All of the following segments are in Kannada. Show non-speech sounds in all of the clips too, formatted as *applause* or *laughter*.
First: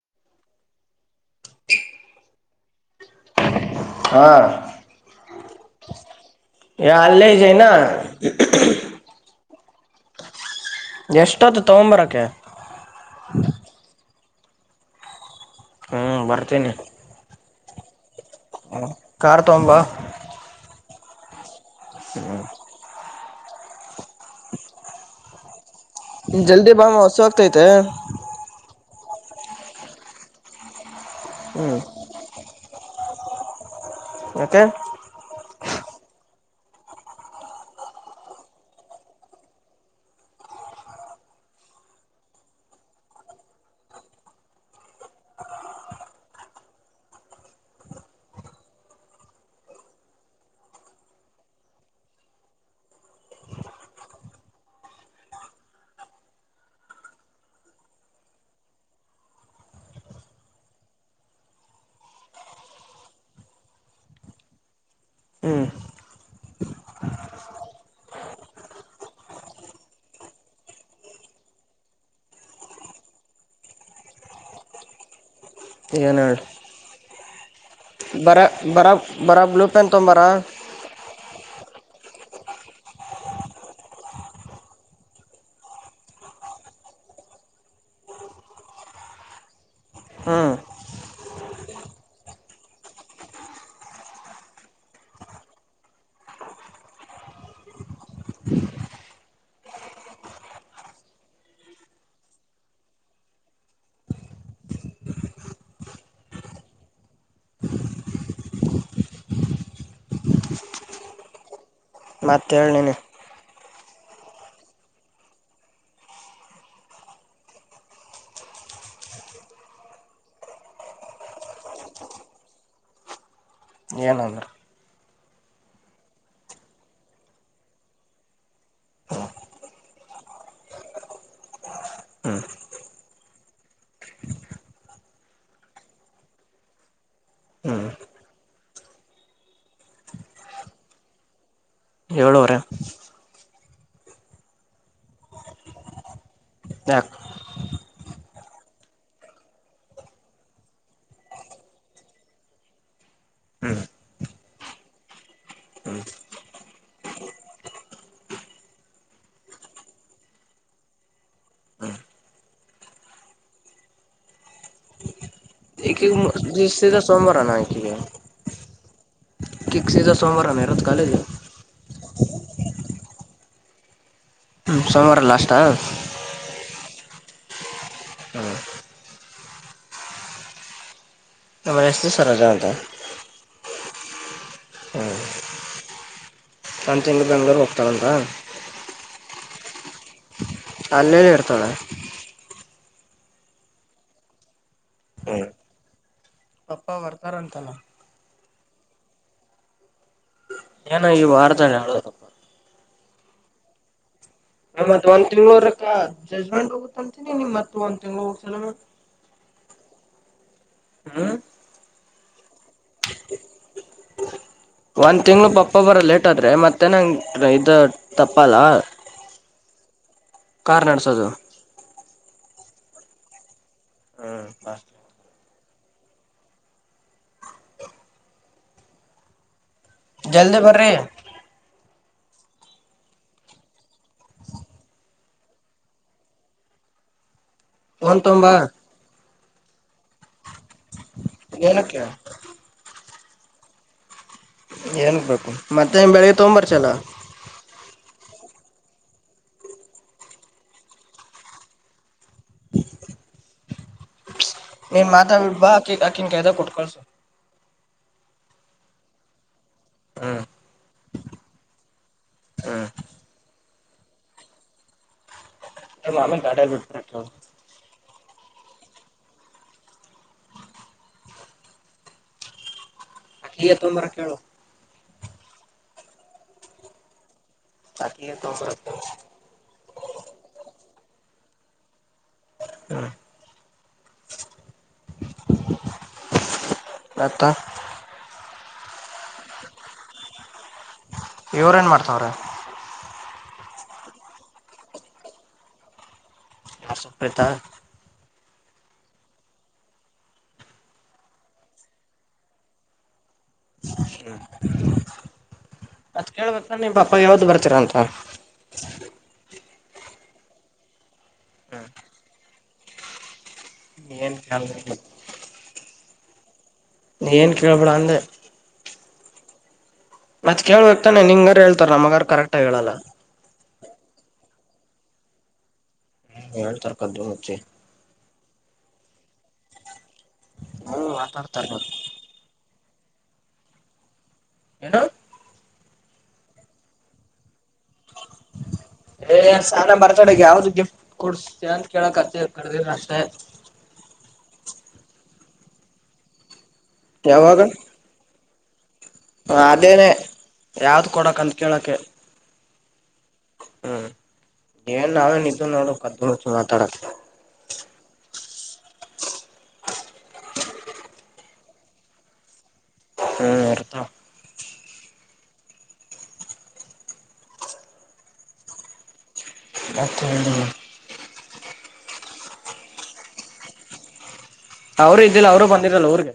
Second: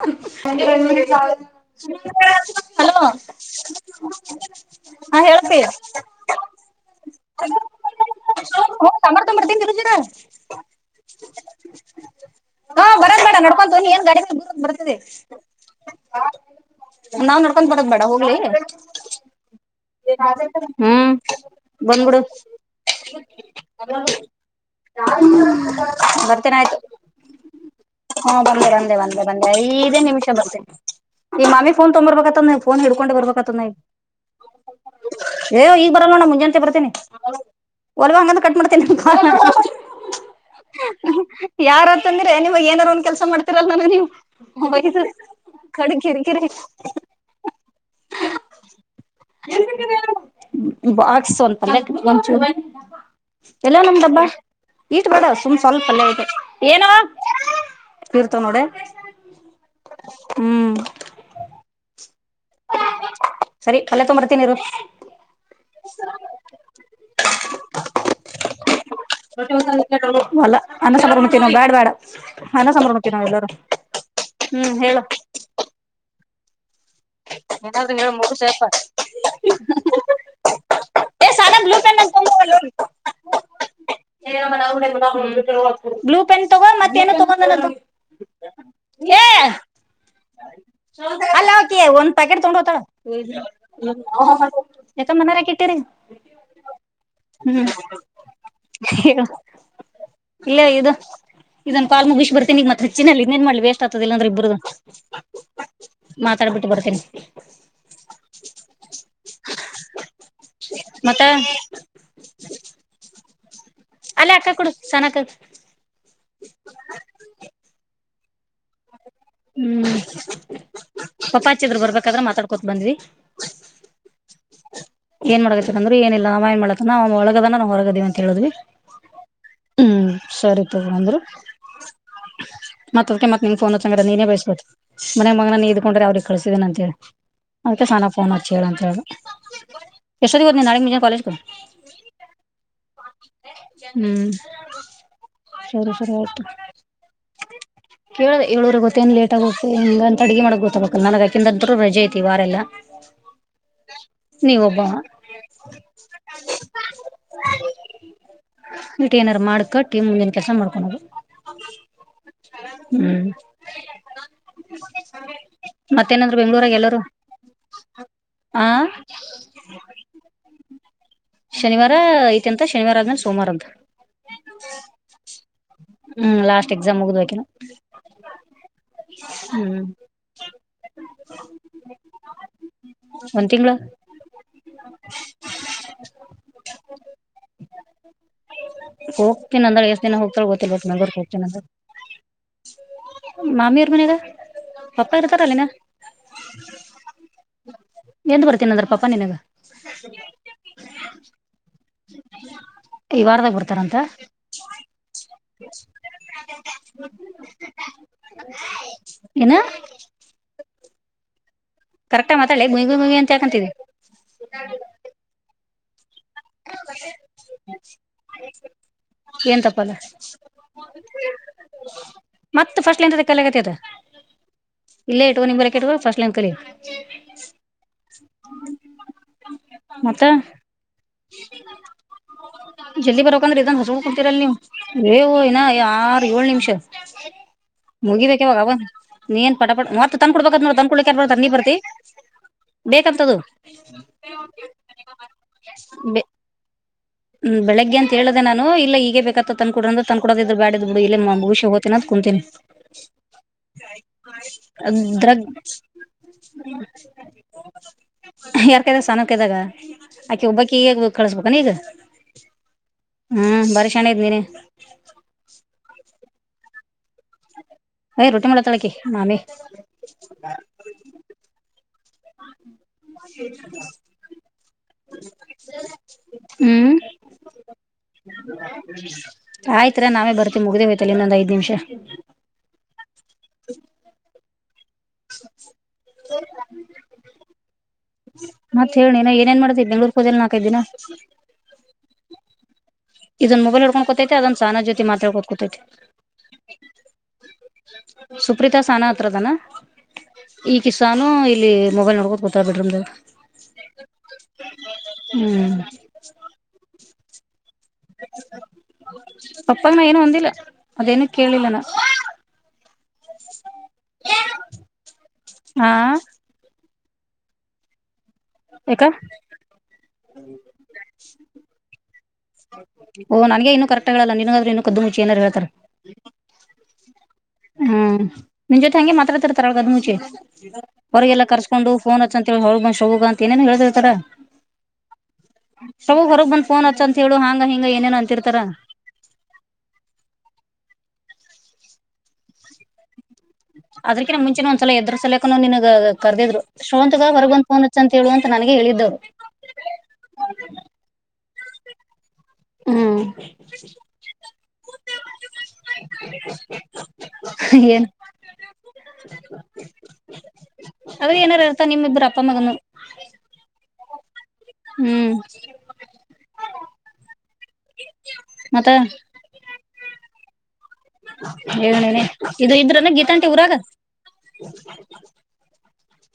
*unintelligible* ಹಲೋ ಹಾ ಹೇಳ್ತೀಯ ಯ ಹಲೇಜ ನ ಹ್ಮ ಟಮಾಟೋ ತೊಂಬರ್ತೀನಿ ಎಷ್ಟೊತ್ತು ತಗೊಂಬರಕ್ಕೆ ಹಾ ಬರದು ಮೇಡ ನಡ್ಕೊ ಏನ್ ಗಾಡಿ ಬರೋದ್ ಬರ್ತದೆ ಹಾಞ ಬರ್ತೀನೆ ನಾವ್ *inaudible* ಹ್ಮ್ ತಗೊಂಬ ಬಂದ್ಡು ಅ ಬರ್ತೇನ ಜಲ್ದಿ ಆಯ್ತು ಬಾ ಮಾಮ ಹಸು ಆಗ್ತೈತೆ ಹಾ ಬಂದೆ ಬಂದೆ ಬಂದೆ ಬನ್ನೆ ಐದೇ ನಿಮಿಷ ಬರ್ತೆ ಈ ಮಾಮಿ ಹ್ಮ್ ಫೋನ್ ತೊಂಬರ್ಬೇಕತ್ತ ನ ಫೋನ್ ಹಿಡ್ಕೊಂಡೆ ಬರ್ಬೇಕತ್ತ ನವು ಇತ್ತೆ ಏ್ ಈಗ ಬರಲ್ವಣ ಮುಂಜಾನಂತೆೆ ಬರ್ತೇನಿ ಹೊಲ್ವ ಹಂಗಂತ ಕಟ್ ಮಾಡ್ತೀನಿ ನಮ ಕ ಯಾರತ್ ಅಂದ್ರೆ ನಿವಾಗ ಏನಾರ ಒಂದ ಕೆಲ್ಸ ಮಾಡ್ತಿರಲ್ ನಾನು ನೀವು ಬಸ ಕಡೆ ಕಿರಿ ಕೆರೆ *unintelligible* ಬಾಗಸುಂತ ಒಂಚೂ ಎಲ್ಲ ನಮ್ದಬ್ಬಾ ಈಟ್ ಮಾಡಡ ಸುಮ್ ಸ್ವಲ್ಪ ಅಲ್ಲೇ ಇದೆ ಏನವ ತೀರ್ತನೋಡೆ ಹ್ಮ್ ಸರಿ ಕಲೆ ತೊಂಬರ್ತೀನಿರು *inaudible* ಹ್ಮ್ ಲ್ಲ ಅನ್ನ ಸಂಭ್ರಮತ ನಾ ಬ್ಯಾಡ ಬೇಡ ಅನ್ನ ಸಂಭ್ರಮ ನಾವ್ ಎಲ್ಲರೂ ಹ್ಮ್ ಹೇಳ ಏನದು ಎ ನಿ ಮುು ಸೇಫ ಸ್ ಬರ *inaudible* ಬರ ಬ್ಲೂ ಪೆನ್ ತೊಂಬಾರ ಬ್ಲೂ ಪೆನ್ ತಗೋ ಮತ್ತ ಏ ತಗೊಂಡ ಹೇಳ ಹ್ಮ್ ಹಲೋ ಒಂದ್ ಪ್ಯಾಕೆಟ್ ತಗೊಂಡ್ ಹೋತಳ ಯಕ ಮನರ ಇಟ್ಟಿರಿ ಹ್ಮ್ ಇಲ್ಲ ಇದು ಇದನ್ ಕಾಲ್ ಮುಗಿಸಿ ಬರ್ತೇ ನೀಗ ಮತ್ತತ್ರ ಹೆೆಚ್ಚಿನಲ್ಲಿ ಇದೇನ್ ಮಾಡ್ಲಿ ವೇಸ್ಟ್ ಆಗ್ತದ ಇಲ್ಲಾಂದ್ರೆ ಇಬರುದು ಮತ್ತ ತಡೆ ಬಿಟ್ಟು ಬಡ್ತನ ಮತ್ತೆ ಮತ್ತೇಳನನೆ ಅಲ್ಲೇ ಅಕ್ಕ ಕೊಡು ಸನ್ನಕ್ಕತ್ ಹ್ಮ್ *unintelligible* ಪಪಾಚ್ಚಿದ್ರ ಬರ್ಬೇಕಾದ್ರೆ ಮಾತಾಡ್ಕೊತ ಬಂದ್ವಿ ಏನಂದ್ರ ಏನ್ ಮಾಡತ್ತಾರಂದ್ರು ಏನಿಲ್ಲ ನಾವ ಏನ್ ಮಾಡತ ಒಳಗದಾನ ನಾವ್ ಹೊರಗದಿವವಿ ಅಂತ ಹೇಳಿದ್ವಿ ಹ್ಮ್ ಸರಿ ತಗ್ರ ಅಂದ್ರು ಮಾತೆ ಅಡುಕಿ ನೀನು ಫೋನ್ ಹಂಚಿದರೆ ತಂಗ್ರ ನೀನ ಬಯಸ್ಬಬೇಕು ಮನ ಮಗನ ನೀ ಇದ್ಕೊಂಡ್ರೆ ಅವ್ರಗ್ ಕಳ್ಸಿದಿನನ ಅಂತ ಹೇಳಿ ಹ್ಮ್ ಅದಕ್ಕೆ ಸಾನ ಫೋನ್ ಹಚ್ಚಿ ಹೇಳ ಅಂಂತೇಳ್ದಿ ಎಷ್ಟೊತ್ತಿಗೆ ಬ ನೀ ನಾಳೆ ಮುಂಜಾನೆ ಕಾಲಜಗೆ ಏಳೂ ವಾರೆ ಹ್ಮ್ ಸರಿ ಸರಿ ಆಯ್ತು ಯಾಕ *inaudible* ಕೇಳದ ಏಳೂರಿಗೆ ಗೊತ್ತ ಏ ಲೇಟ್ ಆಗುತ್ತೆ ಅಡುಗೆ ಮಾಡಕ್ ಗೊತ್ತಾಗಬೇಕಲ್ಲ ನನಗಾಕಂದರು ರಜೆ ಐತಿ ವಾರೆಲ್ಲ ನೀವು ಒಬ್ಬ *inaudible* *inaudible* ಇಟ್ಟ ಏನಾರು ಮಾಡ್ಕ ಟೀಮ್ ಮುಂದಿನ ಕೆಲ್ಸ ಮಾಡ್ಕೊೊಂಡದು ಹ್ಮ್ *unintelligible* ಮತ್ತೆ ಮತ್ತೇನಂದ್ರ ಈಕೀಗ ಬೆಂಗ್ಳೂರಾಗ ಎಲ್ಲರುೂ ಸೀದಾ ಸೋಮವಾರನ ಹ ಕಕ್ಸೀಜ ಸೋಮವಾರ ಇರದು ಕಾಲೇಜ ಶನಿವಾರ ಐತಿ ಅಂತ ಶನಿವಾರ ಆದ್ಮೇಲೆ ಸೋಮವಾರ ಅಂತ ಸೋಮವಾರ ಲಾಸ್ಟ್ ಹಾ ರಾಜ ಮುಗದ ಅಕಿನ ಹ್ಮ ಎಷ್ಟು ಡೇಸ್ ರೋಜಾ ಅಂತ ಒಂದ್ ತಿಂಗ್ಳ ಹ್ಮ ಅಂತಂಗ ಬೆಂಗಳೂರು ಹೋಗ್ತಳಂತ ಇನ್ನ ಅಂದ್ರೆ ಎಷ್ಟ ದಿನ ಹೋಗುತಾಳ ಗೊತ್ತಿ ಇಲ್ಲ ಬಬೇಕ ನಗರ್ಕ ಹೋಗುತ್ತೇನೆ ಅಂದ್ರೆ ಇರ್ತಾಳ ಮಾಮಿಯ್ರ ಮನಾಗ ಪಪ್ಪ ಹ್ಮ್ ಇರ್ತಾರಲ್ಲಿನ ಪಪ್ಪಾ ಬರ್ತಾರಂತಲ್ಲ ಎಂದ ಬರ್ತೀನ ಅದ್ರ ಪಾಪಾ ನಿನಗೆ ಏನೂ ಈ ವಾರತ ಹೇಳದಪ್ಪ ಈ ವಾರದಾಗ ಬರ್ತಾರಂತ *unintelligible* ಮತ್ ಒಂದ್ ತಿಂಗ್ಳ್ರ ಜಜ್ಮೆಂಟ್ ಹೋಗತ್ಂತೀನಿ ನಿಮ್ ಮತ್ ಒಂದ್ ತಿಂಗ್ಳ ಹೋಗ್ಸಲ ಏನ ಹ್ಮ ಕರೆಕ್ಟ್ ಮಾತಾಳಿ *unintelligible* ಅಂತ ಹಾಕಂತಿದಿ ಒಂದು ತಿಂಗಳ ಪಪ್ಪ ಬರ ಲೇಟ್ ಆದ್ರರೆ ಮತ್ತೆ ನಂಗೆ ಇದು ತಪ್ಪಲ್ಲ ಏನ್ ಕಾರ್ ನಡ್ಸೋದು ಮತ್ತ ಫಸ್ಟ್ ಲೈನ್ ಕೆಲ್ಲಗತ್ತ ಅದ ಇಲ್ಲೇ ಇಡೆಕೊ ನಿರಕ್ ಇಏಕೋ ಫಸ್ಟ್ ಲನ್ ಕಲಿ ಮತ್ತ ಜಲ್ದಿ ಭರ್ರಿ ಜಲ್ದಿ ಬರಕಂದ್ರೆ ಇದನ್ ಹಸ ಕುಡ್ತಿೀರಲ್ ನೀವು ಇಏ ಯಾರ ಏಳ ನಿಮಿಷ ಫೋನ್ ತೊಂಬಾ ಮುಗಿಬೇಕಾವಾಗ ನೀನ್ ಪಟ ಪ ಮತ್ತ ತಂದಕೊಡ್ಬೇಕ ನೋ ತಂದಕೊಡ್ಬೇಕ *unintelligible* ನೀಿ ಬರ್ತಿ ಏನಕ್ಕೆ ಬೇಕಂತದು ಏನ್ ಬೇಕು ಮತ್ತೆ್ ಬೆಳಗ್ಗೆ ತ್ಯಾಗೊಡುಬಾರ್ತೀಲವ ಹ್ಮ ಬೆಳಗ್ಗೆ ಅಂತ ಹೇಳೆ ನಾನು ಇಲ್ಲ ಈಗೇ ಬೇಕತ್ತ ತನ್ಕಡ್ರ ತನ್ ಕೊಡೋ ಇದ್ ಬ್ಯಾಡ್ದ ಇೇ ಮುುಷಿ ಹೋ್ಿನನ *unintelligible* ನೀನ್ ಅದುರಾಗ ಮಾತಾಡ್ಬಿಟ್ ಬಾ ಆಕಿ ಆಕಿನ್ ಕೈದಾಗ ಕೊಟ್ ಕಳ್ಸು ಯಾರ್ ಕೈದಾಗ ಸನಾ ಕಾಯ್ದಾಗ ಹ್ಮ್ ಆಕೆ ಒಬ್ಬಕಿ ಈಗ್ ಕಳಸ್ಬೇಕಾನ ಈಗ ಹ್ಮ್ ಹ್ಮ್ ಬಾರಿ ಶಣ ಇದೆ ನೀೀನೆ ಮಾಮ ಗಡ ಬಿಟ್ಟ ಹೋಗು ರೊಟ್ಟಿ ಮುಳತಳಕ್ಕಿ ಮಾಮಿ *inaudible* ಆಕೆಗೆ ತಗೋಬರಕ ಹೇಳು *unintelligible* ಹ್ಮ್ ಆಕಿಗೆ ತೊಂಬರಕ್ ಹೇಳು *unintelligible* ಆಯ್ತರ ನಾವೇ ಬರ್ತೀವಿ ಮುಗ್ದೆ ಹೋಯ್ತಲ್ಲ ಇನ್ನೊಂದ್ ಐದ್ ನಿಮಿಷ ಹ್ಮ್ ಹ ಸ *unintelligible* ಅತ *unintelligible* ಮತ್ತತ್ ಹೇಳಿ ನಾ ಏನೇನ್ ಮಾಡ್ತತಿ ಬ ಬೆಂಳೂರು ಹೋದಲ್ ನಾಕೈದ ದಿನ ಇವ್ರ ಏನ್ ಮಾಡ್ತಾವ್ರೆ ಇದೊನ್ ಮೊಬೈಲ್ ಹೊೋಡ್ಕೊಂಡ್ಕತೈತೆ ಅದೊನ್ ಸಹಾನಜ ಜೊತಿ ಮಾ ಹಾಡ್ಕೋತ್ಕೋತೈತೆ ಸಪ್ರೇತ *unintelligible* ಪ್ರ್ರೀತಾಸ್ ಅಾನ *unintelligible* ಹತ್ರದನಾ ಈ ಕಿಸಾನು ಇಲ್ಲಿ ಮೊಬೈಲ್ ನೋಡ್ಕೋತ್ *unintelligible* ಬಿಡ್ರಮ್ದ ಹ್ಮ್ *inaudible* ಕೇಬೇಕ ನಿ ಪಾ ಯಾವ್ದ ಬರ್ತೀರ ಅಂತ *unintelligible* ಪಪ್ಪನ ಏನು ಹೊಂದಿಲ್ಲ ಅದೇನು ಕೇಳಿಲ್ಲ ನ *inaudible* ಲ್ ರಿ *unintelligible* ಹಾ *inaudible* ನೀ ಏನ್ ಕೇಳ್ಬಿಡ ಅಂದೆ *inaudible* ಯಾಕ ಮತ್ ಕೇಳಬೇಕಕ್ತಾನೆ ನಿಂಗಾರ ಹೇಳ್ತಾರ ನಮಗಾರ್ ಕರೆಕ್ಟ್ ಹೇಳಲ್ಲ ಓ ನನ್ಗೆ ಇನ್ನು ಕರೆಕ್ಟ್ ಹೇಳಲ್ಲ *unintelligible* ನಿಿನಗ್ರೆನ್ ಕದ್ದು ಮುಚ್ಚಿಏನಾರ ಹೇಳ್ತಾರೆ ಹ್ಮ ಹೇಳ್ತಾರೆ ಕದ್ದು ಮುಚ್ಚಿ ನಿನ್ ಜೊತೆ ಹಂಗೆ ಮಾತ್ರಾಡ್ತಿರ್ತಾರ ಕದ್ದು ಮುಂಚೆ ಹ್ಮ ಹೊರಗೆಲ್ಲ ಮಾತಾಡ್ತಾರ ಕರ್ಸ್ಕೊಂಡು ಫೋನ್ ಹತ್ತ ಅಂತಿ ಹ ಶ ಅಂತ ಏನೇನು ಹೇಳ್ತರ್ತರ ಯನ್ನು ಸಬ *unintelligible* ಹೊರ ಬಂದ್ಫೋನ್ ಅಂತ ಹೇಳು ಹಂಗ ಹಿಂಗ ಏನೇನೋ ಅಂತಿರ್ತಾರ ಸಾನ ಬರ್ತಡೇ ಗೆ ಯಾವ್ದು ಗಿಫ್ಟ್ ಅವದು ಂತ ಕೇಳಕ್ತ್ತ ಕದ ಅಷ್ಟೆ *unintelligible* ನಿಿನ ಕರೆದಿದ್ರು ಶ್ರವಂತಗ ಹೊರ ಬಂದ್ಫೋನ್ ಅಂತ ಹೇಳುವ ಅಂತ ನನಗೆ ಹೇಳಿದ್ದವು *unintelligible* ಅದೇನೆೇ ಯಾವ್ದ ಕೊಡಕ್ ಅಂತ ಕೇಳಕ್ಕೆ ಹ್ಮ ಹ್ಮ್ ಏನ್ ನಾವೇನಿದ್ದು ನೋಡು ಕದ್ದ ಮುಚ್ಚಿ ಮಾತಾಡಕ್ಕೆ ಅವ್ರ ಏನಾರು ಇರ್ತ ನಿಮ್ಮ ಇಬ್ರು ಅಪ್ಪ ಮಗನು ಹ್ಮ್ ಇರ್ತವ ಹ್ಮ್ ಮತ್ತೆ ಮತ್ತೇನಿಲ್ಲ ಏನೇ ಇದು ಇದ್ರನ್ನ ಗೀತಂಟಿ ಊರಾಗ ಅವರು ಇದ್ದಿಲ್ಲ ಅವರುೂ ಬಂದಿರಲ್ಲ ಅವ್ರಿಗೆ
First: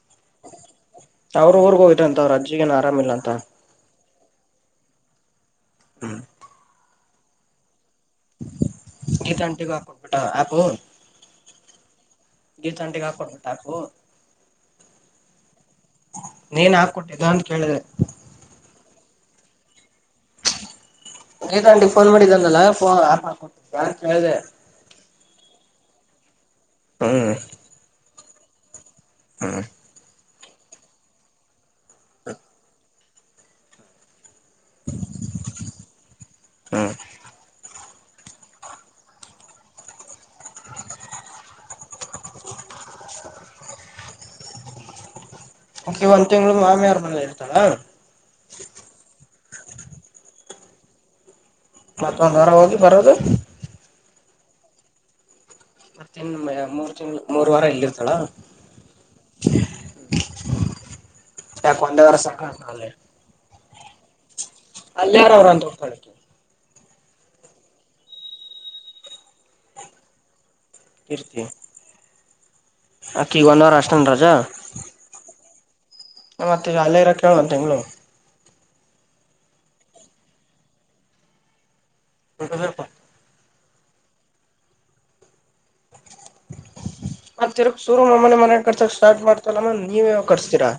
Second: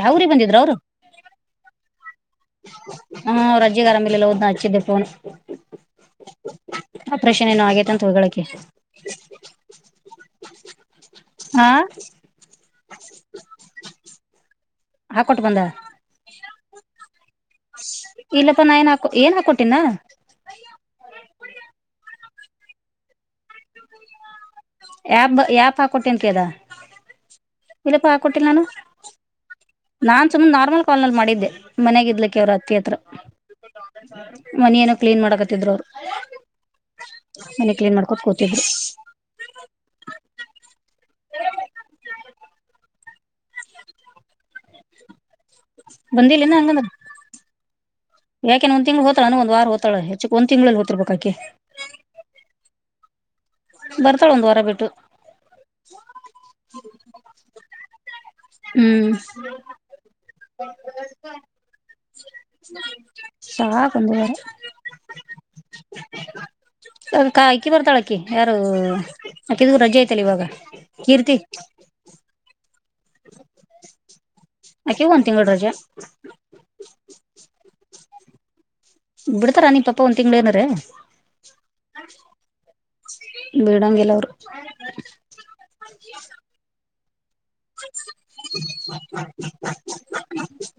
ಯಾವ್ರಿಗೆ ಬಂದಿದ್ರರು ಅವ್ರು ಅವ್ರ ಊರ್ಗ ಹೋಗಾರಂತ ಅವ್ರ ಅಜ್ಜಿಗೇನ್ ಆರಾಮಿಲ್ಲ ಅಂತ ಲ್ಲ *unintelligible* ಹಓದ್ನ ಹಚ್ಚಿದ್ದೆ ಫೋನ್ ಆಪ್ರೇಷನ್ ಏನು ಆಗೇತೆ ಅಂತ ಹಳಕ್ಕೆ ಗೀತ ಆಂಟೆಗ ಅಕೌಂಟ್ ಬ ಆ ಹಾ ಗೀ ತಂಟೆಗಾ *unintelligible* ಕೊ ಹಟಾಕ ಹಾಕ್ಕೊಂಡ್ ಬಂದ ನೀನಾ ಕೊಟ್ಟಿದ್ದು ಇಲ್ಲಪ್ಪಾ ನಾ ಏನ್ ಹಾಕೊ ಏನ್ ಹಾಕೊಟಿನ ಗೀತಾ ಆಂಟಿ ಫೋನ್ ಮಾಡಿದ್ದ ಅನಲ್ಲ ಯಾರ ಕೇಳಿದೆ ಯಪ್ ಯಾಪ್ ಹಾಕೊಟ್ಟೇನ್ ಕದ ಹ್ಮ್ ಕೊಟ್ಟಿಲ್ಲ ನಾನು ಹ್ಮ್ ನಾನ್ ಸುಮನ್ ನಾರ್ಮಲ್ ಕಾಲ್ ನಲ್ಲಿ ಮಾಡಿದ್ದೆ ಮನೆಾಗ ಇದ್ಲಿಕ್ಕೆ ಅವ್ರ ಹತ್ತಿ ಹತ್ರ ಮನ ಏನೋ ಕ್ಲೀನ್ ಮಾಡಕತ್ತಿದ್ರು ಅವ್ರು ಹ್ಮ್ ಮನಿ ಕ್ಲೀನ್ ಮಾಡ ತಕುತಿದ್ರು. *inaudible* *inaudible* ಆಕಿ ಒಂದ್ ಬಂದಿಲೆನ್ ತಿಂಗಳು ಹಂಗಂದ್ರ ಮಾಮಿಯವ್ರ ಮನೇಲಿ ಇರ್ತಾಳ ಯಾಕೆನ್ ಒಂದ್ ತಿಂಗಳ ಹೋತಾರನ ಒಂದ. ವಾರ್ ಹೊತಳ ಹೆಚ್ಚಕ್ ಒಂದ್ ತಿಂಗಳೆಲ್ಲಿ ಹೊತಿರ್ಬೇಕಕೀ. ಮತ್ತೊಂದ್ ವಾರ ಹೋಗಿ ಬರದು. ಬರ್ತಾಳ ಒಂದ್ ವಾರ ಬಿಟ್ಟು. ಮತ್ತಿನ್ *unintelligible* ಮೂರ್ ತಿಂಗಳ ಮೂರ್ ವಾರ ಇಲ್ಲಿರ್ತಾಳ. ಹ್ಮ್ ಯಾಕ ಒಂದೇ ಸಾಕಾತ ಅಲ್ಲೇ ಸಾಕ್ ಒಂದವಾರ. ಅಂತ ಹೋಗ್ತಾಳ ಆಕಿ ಅದಕ್ ಅಕೀ ಬರ್ತಾಳ ಅಕೀ ಯಾರು ಅಕೀದು ರಜೆ ಐತೆಲ್ಲ ಇವಾಗ. ಕೀರ್ತಿ. ಅಕಿಗ ಒನ್ ವಾರ ಅಷ್ಟೇನ್ ರಜಾ. ಅಕೀಗ್ ಒಂದ್ ತಿಂಗಳ ರಜಾ. ಮತ್ತ ಈಗ ಅಲ್ಲೆ ಇರಕ ಹೇಳ್ ಒನ್ ತಿಂಗಳು. ಬಿಡ್ತಾರ ನೀಮ್ ಪಪ್ಪ ಒಂದ ತಿಂಗ್ಳ ಏನರೆ. ಬಿಡ್ಬೇಕು. ಬಿಡಾಂಗಿಲ್ಲ ಅವ್ರು. ಮತ್ತ ತಿರಕ್ ಶುರು ಮಾಮಾನೆ ಮನೆ ಮನೆ ಕಟ್ಸಕ್ ಸ್ಟಾರ್ಟ ಮಾಡ್ತ *unintelligible* ಲ್ಲಮ್ಮ ನೀವ ಯಾವಾಗ್ ಕಟ್ಸ್ತೀರಾ.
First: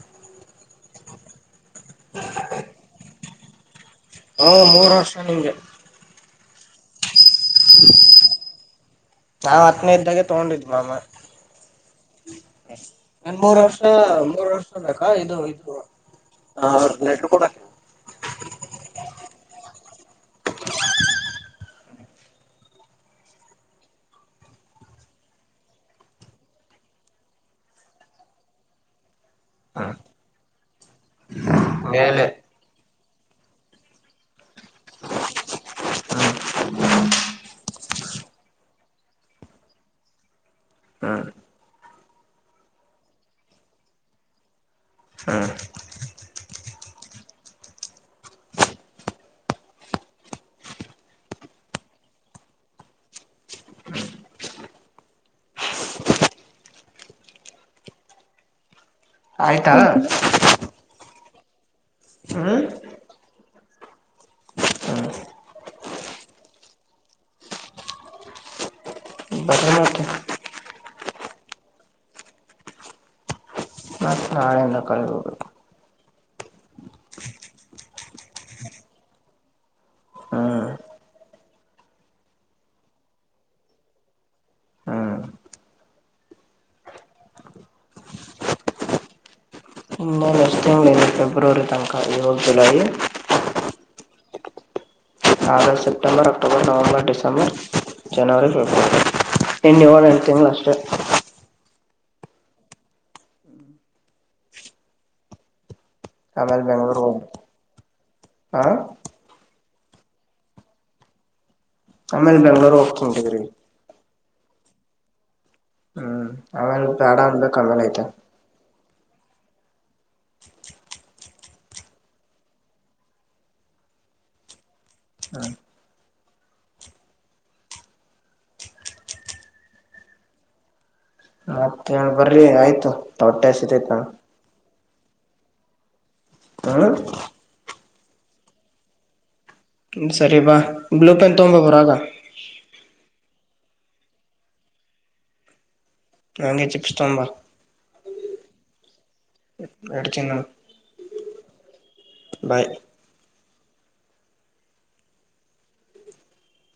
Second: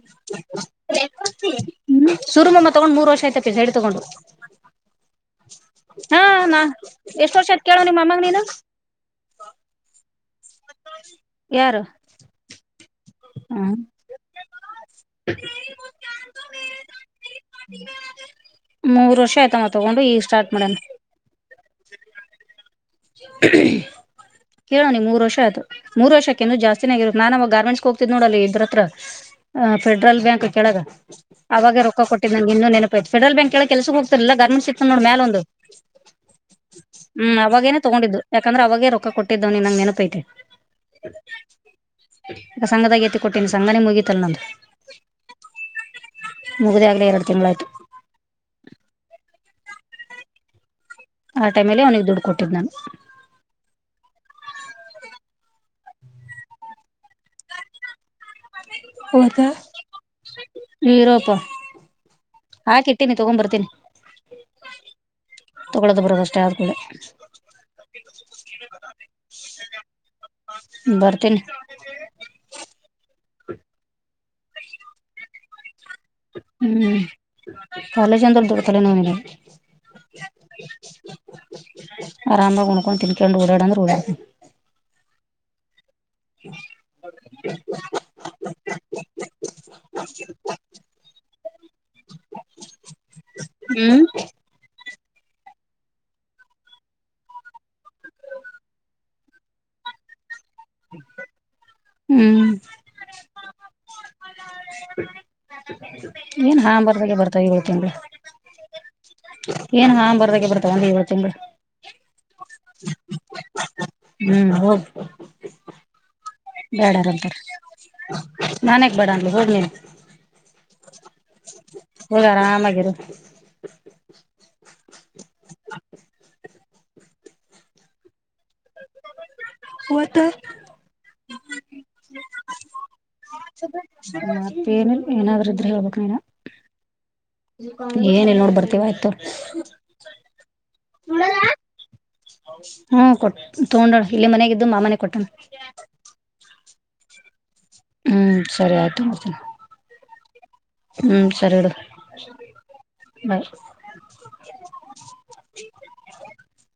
ಹ್ಮ್ ಸುರುಮಮ ತಗೊಂಡ್ ಮೂರ್ ವರ್ಷ ಆಯ್ತಪೀ ಸೈಟ್ ತಗೊಂಡು. ಹ ಮೂರ ವರ್ಷ ಹಂಗೆ. ಹಾ ನಾ ಎಷ್ಟ್ ವರ್ಷ ಆತ್ ಕೇಳೋ ನಿಮ್ಮಮಗ ನೀನು. ನಾ ಹತ್ತನೇ ಇದ್ದಾಗೆ ತಗೊಂಡಿದ್ದ ಮಾಮಾ. ಯಾರು ನನ್ ಮೂರ್ ಹ ವರ್ಷ ಮೂರ್ ವರ್ಷ ಬೇಕಾ ಇದು ಇದು. ಹ ನಲೆಟ್ರ ಕೊೂಡ *unintelligible* ಮೂರ್ ವರ್ಷ ಆಯ್ತ ಅವ ತಗೊಂಡು ಈಗ ಸ್ಟಾರ್ಟ್ ಮಾಡ್ಯ. ನ್ ಕೇಳ ಅವ್ನಿಗ ಮೂರ ವರ್ಷ ಆಯ್ತು ಮೂರ ವರ್ಷಕ್ಕಿನು ಜಾಸ್ತಿನೆ ಆಗಿರಬೇಕ ನಾನ್ ಅವಾಗ ಗಾರ್ಮೆಂಟ್ಸ್ಕ್ ಹೋಗ ತ್ತಿದ್ ನೋಡಲ್ಲಿ ಇದ್ರತ್ರ ಫೆಡ್ರಲ್ ಬ್ಯಾಂಕ್ ಕೆಳಗ ಅವಾಗ ರೊಕ್ಕ ಮೇಲೆ ಕೊಟ್ಟಿದ್ದ್ ನಂಗ ಇನ್ನು ನೆನಪ ತ್ *unintelligible* ಫೆಡ್ರಲ್ ಬ್ಯಾಂಕ್ ಕೆಳಗ ಕೆಲಸ ಹೋಗತೀರ್ಲಿಲ್ಲ ಗಾರ್ಮೆಂಟ್ಸಿತ ನೋಡ ಮ್ಯಾಲ ಒಂದು. ಹ್ಮ್ ಅವಾಗೇನೆ ತೊಗೊಂಡಿದ್ದು ಯಾಕಂದ್ರೆ ಅವಾಗೇ ರೊಕ್ಕ ಕೊಟ್ಟಿದ್ದವನಿಗ್ ನಂಗ್ ನೆನಪ ಐತೆ. *inaudible* ಸಂಘದಾಗ ಎತ್ತ ಕೊಟ್ಟಿನಿ ಸಂಘನೆ ಮುಗೀತಲ್ ನಂದ. ಮುಗ್ದ ಆಗ್ಲೆ ಎರಡ ತಿಂಗಳಾಯ್ತು. ಆ ಟೈಮಲ್ಲೇ ಅವ್ನಿಗ ದುಡ್ಡ ಕೊಟ್ಟಿದ್ ನಾನು. ಹೋತ ಆಯ್ತಾ ನೀರೂಪ. ಹ್ಮ್ ಹಾಕ ಇಟ್ಟನಿ ತಗೊಂಬರ್ತೀನಿ. ಹ್ಮ್ ತಗೊಳ್ಳೋದು ಬರೋದು ಅಷ್ಟೇ ಆದ ಕೂಡ್ಲೇ. ಬಟನವತ್ತ ಹ *unintelligible* ಎಲ್ಲ ಕಳದ ಹೊಬೇಕು. ಹ್ಮ್ ಕಾಲೇಜ್ ಅಂದ್ರ *unintelligible* ದೊಡ್ತಾರೆ ಅವ್ನ ಮೇಲೆ ಹ್ಮ್ *unintelligible* ಆರಾಮಾಗಿ ಉಣಕೊಂಡು ತಿನ್ಕೆಂಡ ಓಡ್ಯಾಡಂದ್ರ ಓಡ್ಯಾತನ್. *inaudible* ಹ್ಮ್ *inaudible* ಫೆಬ್ರುವರಿ ತನಕ ಇ ಹ್ಮ್ August September October November December January February ಇನ್ ಏಳ ಎಂಟ ತಿಂಗಳ ಅಷ್ ಹ *unintelligible* ಹ್ಮ್ ಆಮೇಲೆ ಹಾ, ಬೆಂಗ್ಳೂರ್ ಹೊರಗಡೆ ಹೋಗ್ಬೇಕು ಬರ್ತಾ ಇದೆ ಕ್ಯಾಮೆರಾ? ಹ *unintelligible* ಏನು, ನಾನು ಬರುವಾಗ ತಗೊಂಡು ಬರ್ತೀನಿಬಿಡು. *unintelligible* ಆಮೇಲೆ, ಬೆಂಗಳೂರು ಹೋಗ್ತಾರೆ ಹುಡುಗಿರಿಗೆ? *unintelligible* ಹ್ಮ್, ಹೋಗು. *unintelligible* ಬೇಡ, ಆರಾಮು. *unintelligible* ಎಲ್ಲ ಕಳೆದು ಅಗತ್ಯೇ? *inaudible* ನಾನು ಯಾಕ್, ಬ್ಯಾಡ ಅನ್ಲಿ, ಹೋಗಲಿ? *unintelligible* ಹೂ, ಆರಾಮಾಗಿರು? *unintelligible* ಹ್ಮ ಹೂ, ಮತ್ತೆ. *unintelligible* ಬರಿ, ಆಯ್ತು, ಹೊಟ್ಟೆ ಹಸಿತೈತೇತಾ. *unintelligible* ಮತ್ತೇನಿಲ್ಲ ಏನಾದ್ರೂ ಇದ್ರೆ ಹೇಳ್ಬೇಕಕ್, ನೀನೇ, ಹ್ಮ್ ಏನಿಲ್ಲ ಬರ್ತೀನಿ, ತಾಕೋ? *unintelligible* ಸರಿ, ಬಾ, ಬ್ಲೂ ಪೆನ್ ತೊಗೊಂಡು ಹೋಗೋ, ರಾಗಾ. *unintelligible* ತಗೊಂಡು ಹೋಗು, ಏ, ಮನೇಗಿದ್ದಿದ್ದು ಮಾಮನ, ಕೊಟ್ಟವ್ನೆ. *unintelligible* ಹಂಗೆ ಚಿಪ್ಸ್, ತಗೊಂಡು ಬಾ! *unintelligible* ಹೂ, ಸರಿ ಆಯ್ತು? *unintelligible* ಇಡ್ತೀನಿ ನಾನು ಹೂ, ಸರಿ ಇಡು, ಬಾಯ್ ಬಾಯಿ. *unintelligible* *unintelligible* *inaudible*